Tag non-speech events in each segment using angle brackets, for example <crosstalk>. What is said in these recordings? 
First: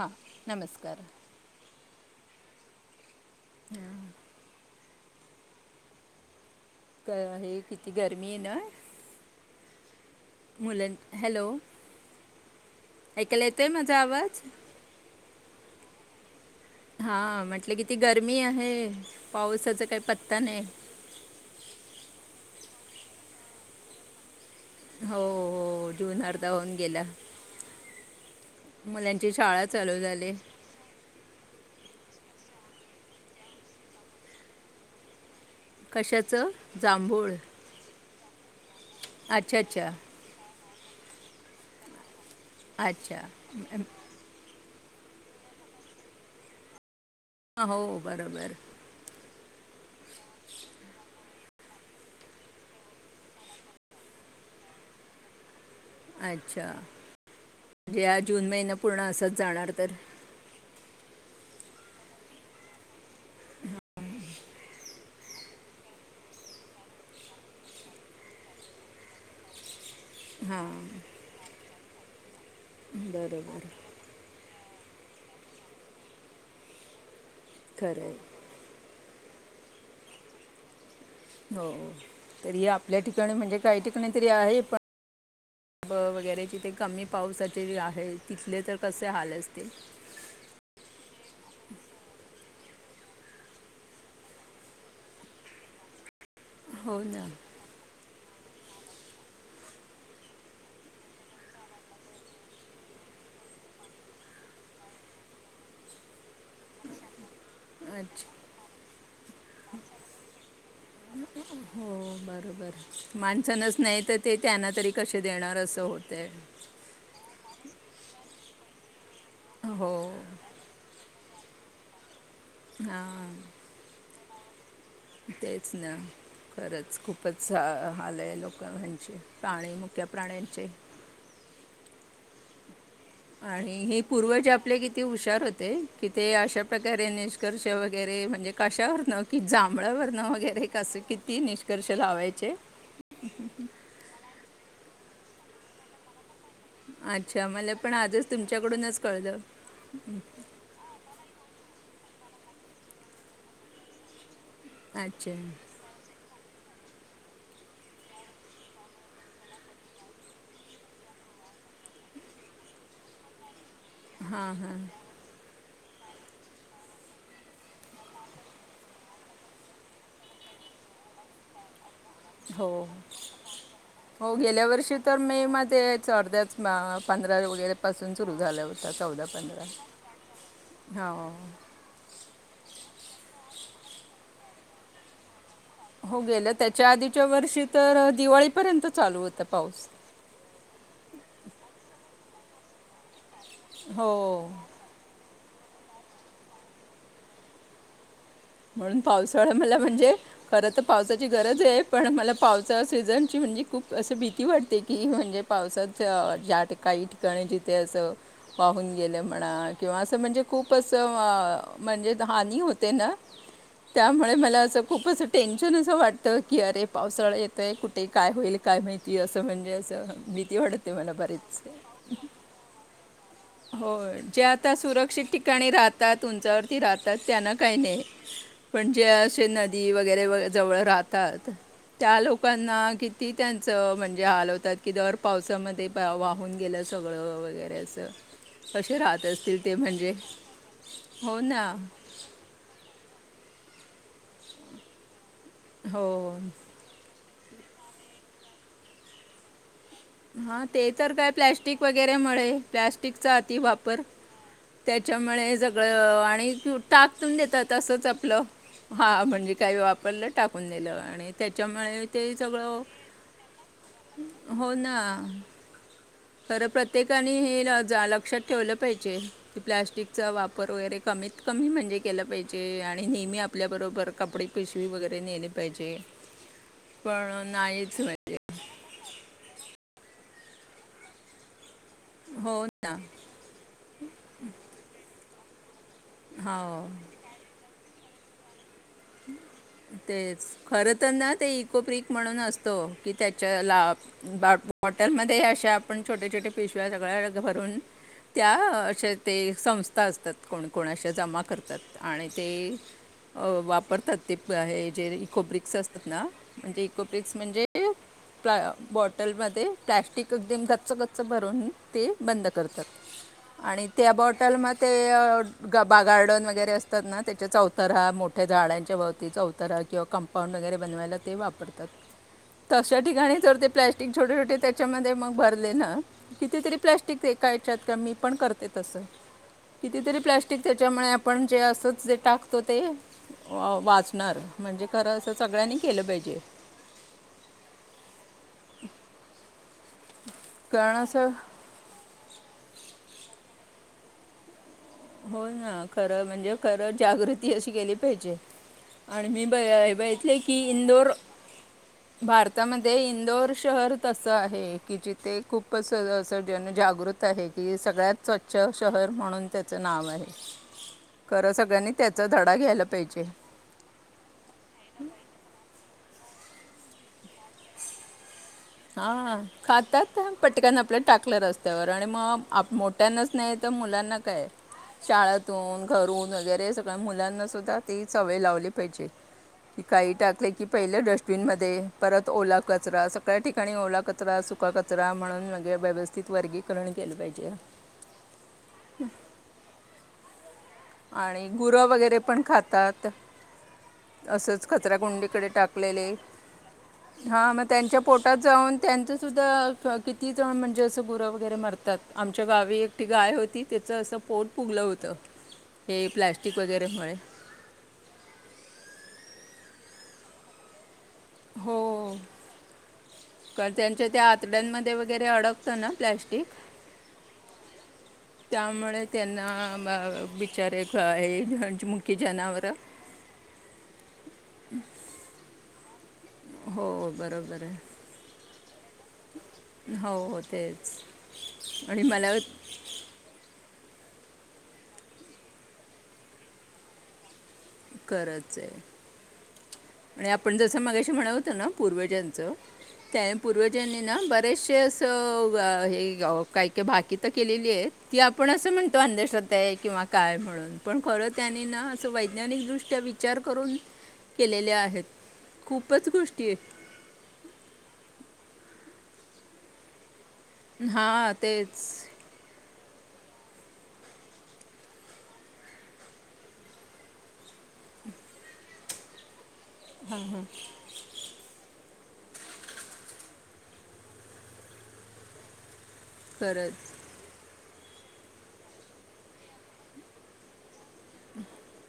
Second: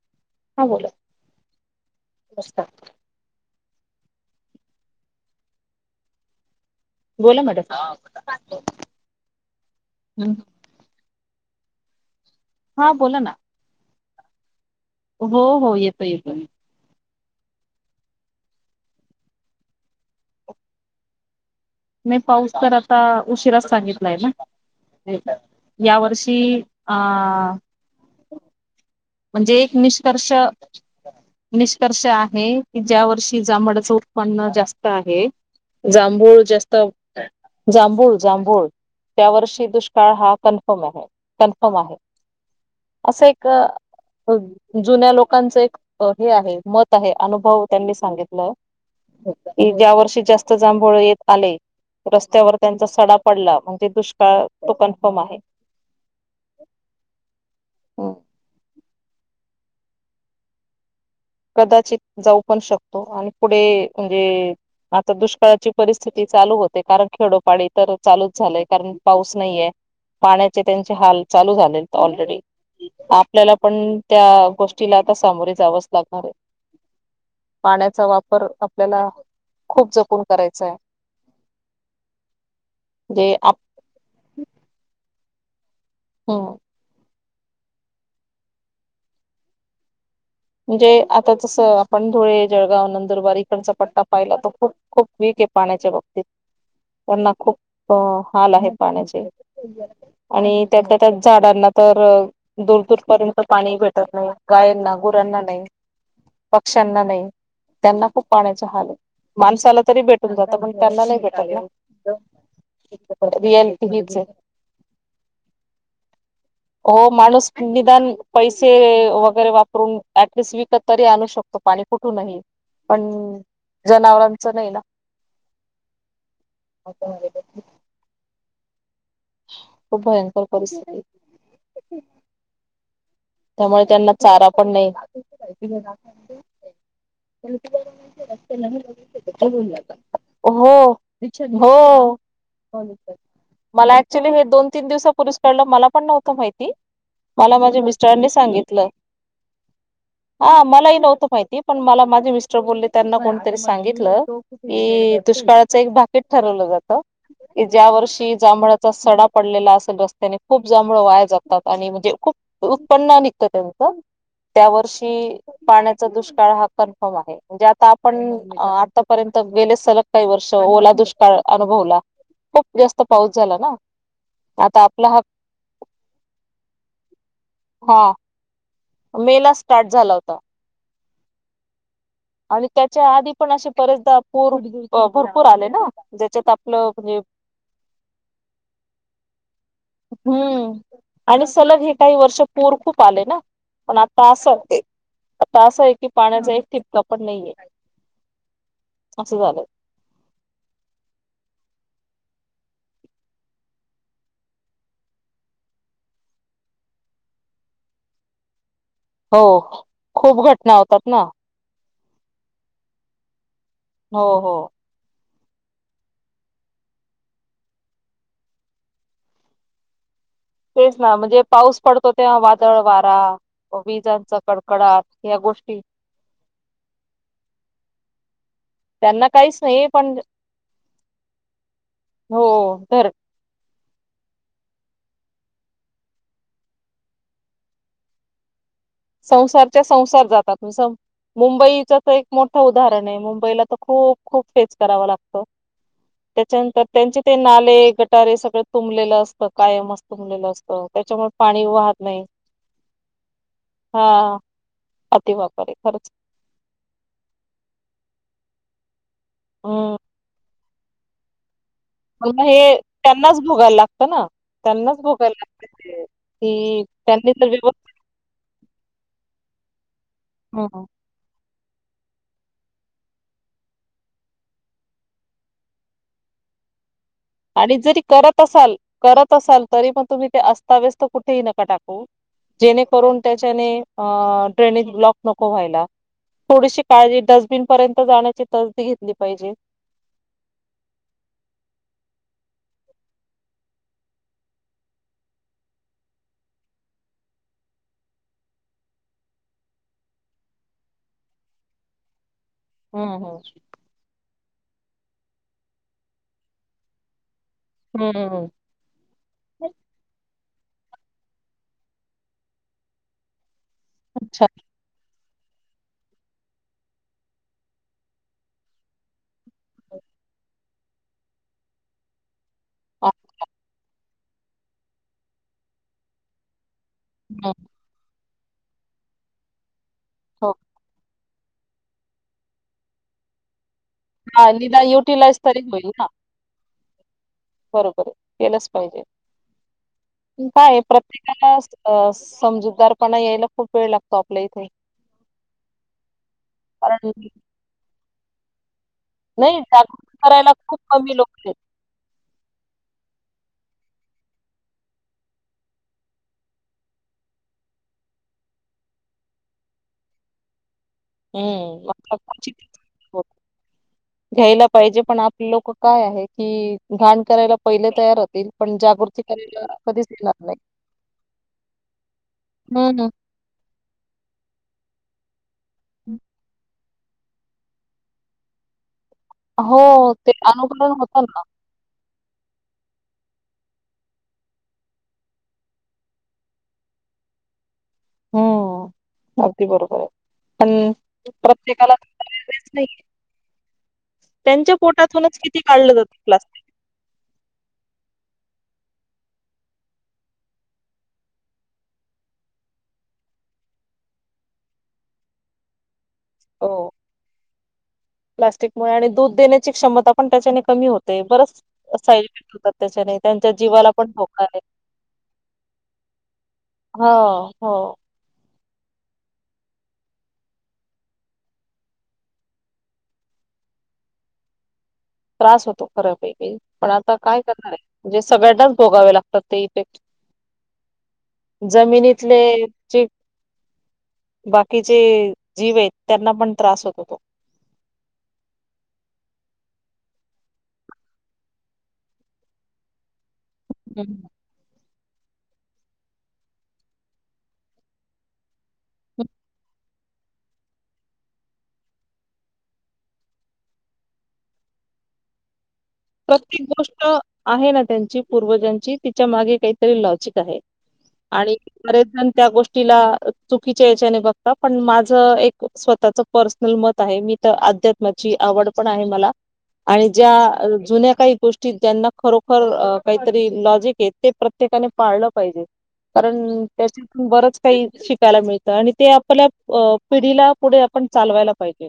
हा नमस्कार नस् हम् बोला हे मॅडम किती गरमी आहे ना मुलां हॅलो हा बोला ना ऐकायला येतोय माझा आवाज हो हो येतो येतोय हा म्हटलं किती गरमी आहे पावसाचा काही पत्ता नाही नाही पाऊस तर आता उशिरास सांगितलाय ना हो हो या जन वर्षी अर्धा होऊन अ गेला मला म्हणजे एक निष्कर्ष निष्कर्ष आहे की ज्या वर्षी जांभळाच उत्पन्न जास्त आहे. जांभूळ कशाचं जास्त जांभूळ जांभूळ, जांभूळ त्या अच्छा वर्षी अच्छा दुष्काळ हा कन्फर्म आहे कन्फर्म आहे. अच्छा. असं एक जुन्या लोकांच एक हे आहे मत अनुभव त्यांनी हो बरोबर सांगितलं की, ज्या वर्षी जास्त जांभूळ येत आले. रस्त्यावर त्यांचा सडा पडला म्हणजे दुष्काळ तो कन्फर्म आहे. अच्छा. जे हा जून महिना पूर्ण असत जाणार तर. कदाचित जाऊ पण शकतो आणि पुढे म्हणजे आता दुष्काळाची परिस्थिती चालू होते. कारण खेडोपाडी तर चालूच झालेय. कारण पाऊस नाहीये. पाण्याचे त्यांचे हाल चालू झाले ऑलरेडी. आपल्याला बरोबर पण त्या गोष्टीला आता सामोरे जावंच लाग अरे खरं पाण्याचा आहे वापर आपल्याला खूप जपून करायचं आहे. हो. तरी आपल्या ठिकाणी जे म्हणजे आप काही ठिकाणी तरी आहे, पण ब वगैरे तीथे कमी पावसाचे आहे, तिथले तर कसे हाल असतील. म्हणजे आता जसं आपण धुळे, जळगाव, नंदुरबार इकडचा पट्टा पाहिला तर खूप खूप वी क आहे पाण्याच्या बाबतीत. हो ना त्यांना खूप हाल आहे पाण्याचे आणि त्या त्या झाडांना तर दूर दूरर्ंत पाणी भेटत नाही, गायंना गुरांना नाही, पक्ष्यांना नाही. त्यांना खूप अच्छा पाण्याचा हाल आहे. माणसाला तरी भेटून जातं, पण त्यांना नाही हो भेटत. बरोबर माणसनाच रियालिटी नाही तर हीच आहे. ते त्यांना तरी कसे देणार असं होत. हो माणूस निदान पैसे वगैरे हो वापरून ऍटलिस्ट विकत तरी आणू शकतो पाणी कुठूनही. पण हां जनावरांचं नाही ना. तेच ना खरंच खूपच हाल आहे लोक म्हण च प्राणी, खूप मुख्या भयंकर प्राण्यांचे, परिस्थिती आणि त्यामुळे हे त्यांना चारा पूर्वज पण आपले नाही. किती हुशार होते कि ते अशा प्रकारे निष्कर्ष वगैरे म्हणजे कशावर न की जांभळावर न वगैरे हो कस किती निष्कर्ष हो लावायचे. मला ऍक्च्युली हे दोन तीन दिवस पूर्वी कळलं. मला पण नव्हतं माहित. अच्छा मला पण त्यांनी आजच सांगितलं. तुमच्याकडूनच कळलं हा मलाही नव्हतं माहिती. पण मला माझे मिस्टर बोले, त्यांना कोणीतरी सांगितलं की अच्छा दुष्काळाचा एक भाग ते ठरवलं जातं. की ज्या वर्षी जांभळाचा सडा पडलेला असेल रस्त्याने खूप जांभळ वाया जातात आणि म्हणजे खूप उत्पन्न निघत त्यांचं. हां त्या हां वर्षी पाण्याचा दुष्काळ हा कन्फर्म आहे. म्हणजे आता आपण आतापर्यंत गेले सलग काही वर्ष ओला दुष्काळ अनुभवला खूप हो. जास्त पाऊस झाला ना हो गेल्या आता वर्षी आपला तर हा मे मध्ये यायच अर्ध्याच हा वगैरेपसून सुरू झाल्या होत. मे ला स्टार्ट झाला होता. हो. च्या आधी पण असे बरेचदा पूर पूर हो गेलं त्याच्या आधीच्या वर्षी तर दिवाळीपर्यंत चालू होत. हम्म आणि सलग हे काही वर्ष पूर खूप आले ना. पण आता हो असं ते आता असं आहे की, पाण्याचा एक ठिपका पण नाहीये. म्हणून असं पावसाळा झालंय. मला म्हणजे खरं तर पावसाची गरज आहे. पण मला पावसाळा सीझनची म्हणजे खूप असशी भीती वाटते की म्हणजे पावसाात ज्या ठिकाणी काही ठिकाणी तिथे अस पाहून गेलं हो म्हणा किंवा असं म्हणजे घटना खूप होतात असं ना म्हणजे हानी होते ना. हो त्यामुळे हो. मला असं खूपच वा टेन्शन असं वाटतं की अरे पावसाळा येतय, कुठे काय होईल काय माहिती असं म्हणजे असं, भीती वाटते तेच मला ना म्हणजे बरीच पाऊस पडतो, तेव्हा वादळ वारा. हो विजांचा जे आता कडकडाट सुरक्षित या ठिकाणी गोष्टी राहतात उंचावरती राहतात त्यांना काही नाही. पण जे त्यांना असे काहीच नाही नदी पण वगैरे जवळ राहतात. त्या हो लोकांना तर किती त्यांच म्हणजे की दर पावसामध्ये वाहून गेलं सगळं वगैरे असं. कसे राहत असतील ते संसारच्या म्हणजे संसार जातात म्हण हो ना मुंबईच तर एक मोठं उदाहरण आहे. मुंबईला खूप खूप फे करा लागत हो त्याच्यानंतर त्यां ते नाले गटारे सगळं तुंबलेलं असतं कायम असतं. हा ते तर त्याच्यामुळे काय पाणी प्लॅस्टिक वाहत नाही वगैरेमुळेळे प्लॅस्टिकचा अति वाप र हा त्याच्यामुळे अतिवापर आहे खरंच. सगळं आणि टाक त देतात असंच आपलं. हा म्हणजे काही हम्म. वापरलं टाकून दिलं आणि त्या म हे त्यांनाच भोगायला लागत ना हो ना त्यांनाच भोगायला लागत. खरं प्रत्येकाने हे लक्षात ठेवलं पाहिजे प्लस्टिक चा वापर हं वगैरे कमीत कमी म्हणजे केलं पाहिजे आणि नेहमी आपल्या बरोबर कपडे पिशवी वगैरे नेले पाहिजे. ह. आणि जरी करत असाल करत असाल तरी पण तुम्ही ते अस्ताव्यस तर कुठेही नका टाकता. कु हो ना जेणेकरून त्याच्याने ड्रेनेज ब्लॉक नको व्हायला. थोडीशी हो काळजी डस्टबिन पर्यंत जाण्याची त तेच खर तर ना ते इकोपिक म्हणून असत. की त्याच्या बॉटलमध्ये अशा आपण छोट्या छोट्या पिशव्या सगळ्या भर पण त्या असे ते संस्था असतात कोण कोण असे जमा करतात आणि ते हं वाप ते ज इकोब्रिक्स असतात ना म्हणज ते इकोब्रिक्स म्हणजे हं हं प् बॉटलमध्ये प्लॅस्टिक एकगदीम गच्च गच्च भरून ते बंद करतात. आणि त्या अच्छा बॉटलमध्ये ते ग बा गार्डन वगैरे असतात ना त्याच्या चौतार मोठ्या झाडांच्या भवती चौ तर किंवा कंपाऊंड बनवाएला वापतात तसा अ, ठिकाणी जर ते प्लास्टिक छोटे छोटे त्याच्यामध्ये मग भरले ना कितीतरी हं प्लास्टिककायच्या मी पण करत ते तस कितीतरी हो प्लस्टिक त्याच्यामुळे आपण जे असच जे टाकतो ते वाचणार हा म्हणजे निदान खरं असं युटिलाइज तरी सगळ्यांनी होईल केलं ना पाहिजे. बरोबर आहे केलंच पाहिजे. काय कारण असं प्रत्येकाला अ समजूतदारपणा यायला खूप वेळ लागतो आपल्या इथे हो ना खरं म्हणजे खरं कारण जागृती अशी केली पाहिजे. आणि मी ब नाही हे जागृत बघितले करायला की खूप इंदोर कमी लोक आहेत. भारतामध्ये इंदोर शहर तसं आहे की जिथे खूप असं जनजागृत आहे कि सगळ्यात स्वच्छ. शहर म्हणून त्याचं नाव आहे. खर हम्म. सगळ्यांनी आता त्याचा धडा क्वचितच घ्यायला हो पाहिजे. घ्यायला पाहिजे पण आपले लोक काय आहे कि, घाण करायला पहिले तयार होतील. पण जागृती हा करायला कधीच खातात येणार नाही. पटकन आपल्या टाकलं रस्त्यावर आणि मग हम्म, मोठ्यानाच नाही तर, मुलांना काय? शाळ तिथून हम्म. घरून वगैरे सगळ्या मुलांनास सुद्धा ती चवय लावली पाहिजे. हो क काही ते टाकले की अनुकरण पहिले होतं ना. डस्टबिन मध्ये परत ओला कचरा. सगळ्या ठिकाणी ओला कचरा सुका कचरा म्हणूने व्यवस्थित वर्गीकरण केलं पाहिजे. हम्म अगदी बरोबर आहे. आणि गुरं वगैरे पण प्रत्येकालाच नाही. खातात असंच त्यांच्या पोटातूनच किती काढलं जातं प्लास्टिक. हा मग त्यांच्या पोटात जाऊन त्यांच. सुद्धा किती जण म्हणजे असं गुरं वगैरे मरतात आमच्या गावी एकटी गाय होती त्याच असं. पोट पुगलं होत हे प्लस्टिक वगैरे हो. मु. प्लास्टिकमुळे आणि दूध देण्याची क्षमता पण त्याच्याने कमी होते. बरच हो साईड इफेक्ट होतात त्याच्याने त्यांच्या कारण जीवाला त्यांच्या पण त्या धोका आहे. आतड्यांमध्ये वगैरे अडकतं ना प्लॅस्टिक. हो हो. त्यामुळे त्यांना बिचारे हे मुखी जनावरं. हम्. त्रास होतो. फरक आहे पण आता काय करणार आहे म्हणजे सगळ्यांनाच भोगावे लागतात ते इफेक्ट. हो हो तेच आणि मला जमिनीतलेची जे. बाकीचे जीव आहेत त्यांना पण त्रास होत हो तो. खंरच आहे. आणि आपण जस माग्याशी म्हणा होतं ना पूर्वज्यांच त्या. पूर्वजांनीना हम्म बरेचशसे. काही का भाकी तर केलेली आहे ती आपण असं म्हणतो अंधश्रद्धा आहे किंवा. म्हणून पण खर त्यांनी ना वैज्ञानिक दृष्ट्या विचार करून केले ल्या आहेत. प्रत्येक गोष्ट आहे ना त्यांची पूर्वजांची तिच्या मागे काहीतरी लॉजिक. हां आणि तेच बरेच जण त्या गोष्टी. चुकीच्या याच्याने बघता पण माझं एक स्वतःच पर्सनल मत आहे मी. अध आवड पण आहे मला आणि ज्या. जुन्या काही गोष्टी ज्यांना खरोखर काहीतरी लॉजिक आहेत ते प्रत्येकाने पाळलं पाहिजे. कारण खरंच त्याच्याून बरच. काही शिकायला मिळत आणि ते आपल्या पिढीला पुढे आपण चालवायला पाहिजे.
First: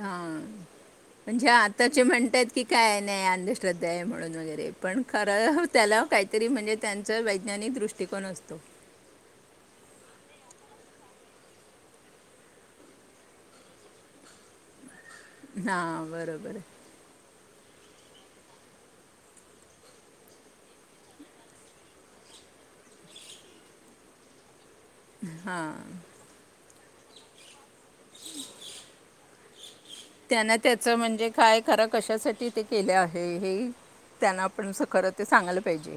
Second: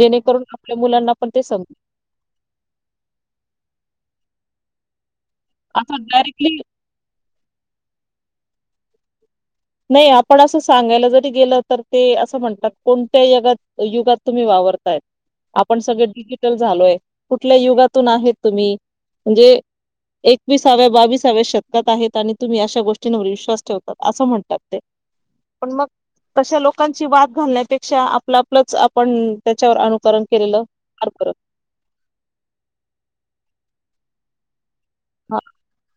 हा आपल्या मुलांना पण ते म्हणजे समज आताचे म्हणतय की काय नाही अंध श्रद्धा आहे म्हणून वगैरे पण खरं त्याला असं काहीतरी डायरेक्टली म्हणजे त्यांचंका ज्ञनी दृष्टिकोन असतो. नाही आपण अस सांगायला जरी गेलं तर ते असं म्हणतात कोणत्या यगात युगात तुम्ही वा आपण सगळे हां डिजिटल बरोबर झालोय कुठल्या युगात. आहेत तुम्ही म्हणजे. एकविसाव्या बावीसाव्या शतकात आहेत आणि तुम्ही अशा गोष्टींवर विश्वास ठेवतात असं म्हणत. हां पण मग कशा लोक. लोकांची वाद घालण्यापेक्षा आपला आपलं आपण त्याच्यावर अु त्यांना त्याच म्हणजे काय करा कशासाठी ते केले आहे हे त्यांना आपण खरं ते हा सांगलं पाहिजे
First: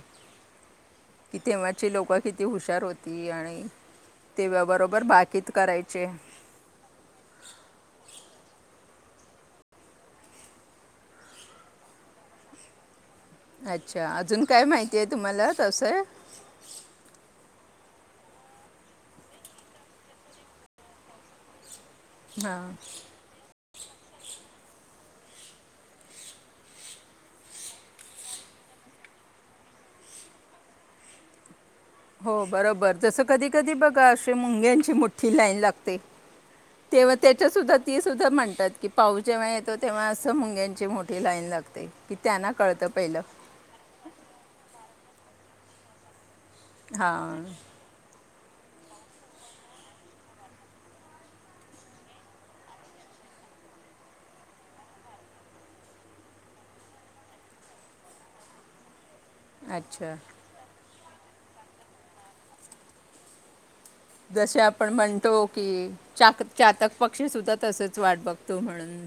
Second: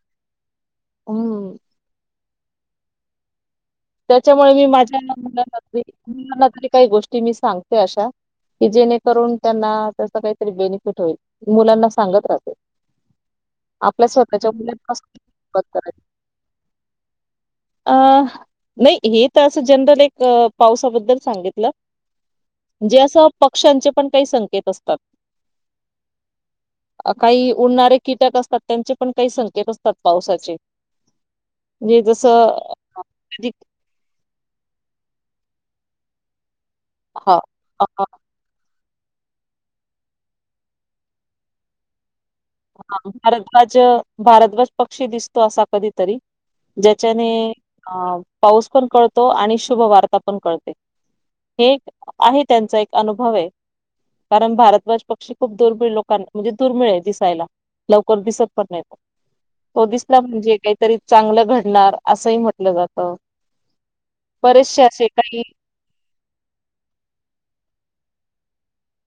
कि हम्म तेव्हाची लोक किती हुशार होती आणि. त्याच्यामुळे मी माझ्या तेव्हाबरोबर बाकीत मुलाना करायचे मुलांना तरी काही गोष्टी मी सांगते अशा. कि जेणेकरून त्यांना त्याच काहीतरी बेनिफिट होईल मुलांना सांगत राह. आपल्या अच्छा अजून स्वतःच्या काय मुलात माहिती कस. आहे तुम्हाला तसं अ नाही हे तर असं जनरल एक पावसाबद्दल सांगितलं. हा. वृक्षांचे पण काही संकेत असतात. काही उडणारे कीटक असतात त्यांचे पण काही संकेत असतात पावसाचे. <inaudible> म्हणजे हो जसं बरोबर जसं कधी कधी बघा अशी मुंग्यांची मोठी लाईन लागते तेव्हा हा त्याच्या सुद्धा ती हा, सुद्धा म्हणतात की पाऊस जेव्हा येतो तेव्हा असं मुंग्यांची मोठी लाईन लागते. की त्यांना कळतं हा पहिलं भारद्वाज भारद्वाज पक्षी दिसतो असा कधीतरी ज्याच्याने हां अ पाऊस पण कळतो आणि शुभ वार्ता पण कळते. हे एक आहे त्यांचा एक अनुभव आहे. कारण भारतद्वाज पक्षी खूप दुर्मिळ लोकां म्हणजे दुर्मिळ आहे. लवकर दिसत पण नाही तो अच्छा दिसला म्हणजे तरी चांगलं घडणार असंही म्हटलं जात. जसे आपण म्हणतो की चातक पक्षी सुद्धा तसच वाट बघतो म्हणून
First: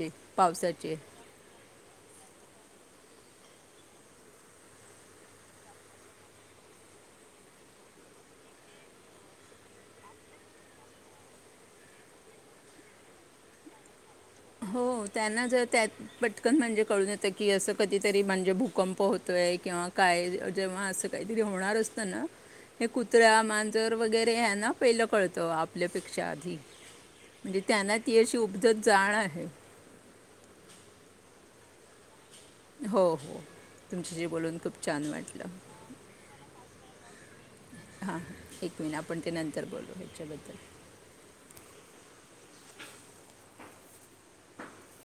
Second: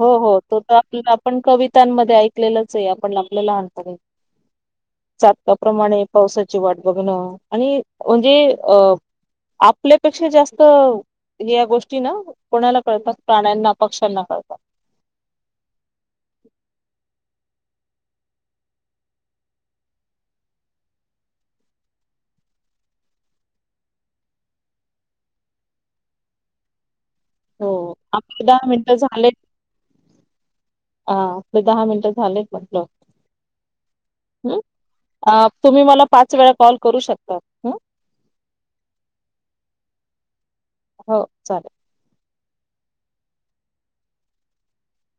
हो हो तो तर पावसाची आप आपण कवितांमध्ये ऐकलेलंच आहे आपण आपलं लहानत आहे चातकाप्रमाणे पावसाची वाट बघणं आणि म्हणजे अ आपल्यापेक्षा जास्त हे या गोष्टी ना कोणाला कळतात प्राण्यांना पक्ष्यांना कळतात हो त्यांना जर त्यात पटकन म्हणजे कळून येत कि असं कधीतरी म्हणजे भूकंप होतोय किंवा काय जेव्हा असं काहीतरी होणार असतं ना हे कुत्र्या, मांजर वगैरे आहे ना पहिलं कळतं आपल्यापेक्षा आधी म्हणजे हो. त्यांना ती अशी आपले उपजत मिनिटं जाण ह आपले दहा मिनट झाले. हो हो तुमच्याशी बोलून खूप छान वाटलं तुम्ही मला पाच वेळा कॉल करू शकता. <unintelligible> हा ऐक आपण ते नंतर बोलू ह्याच्याबद्दल हो चालेल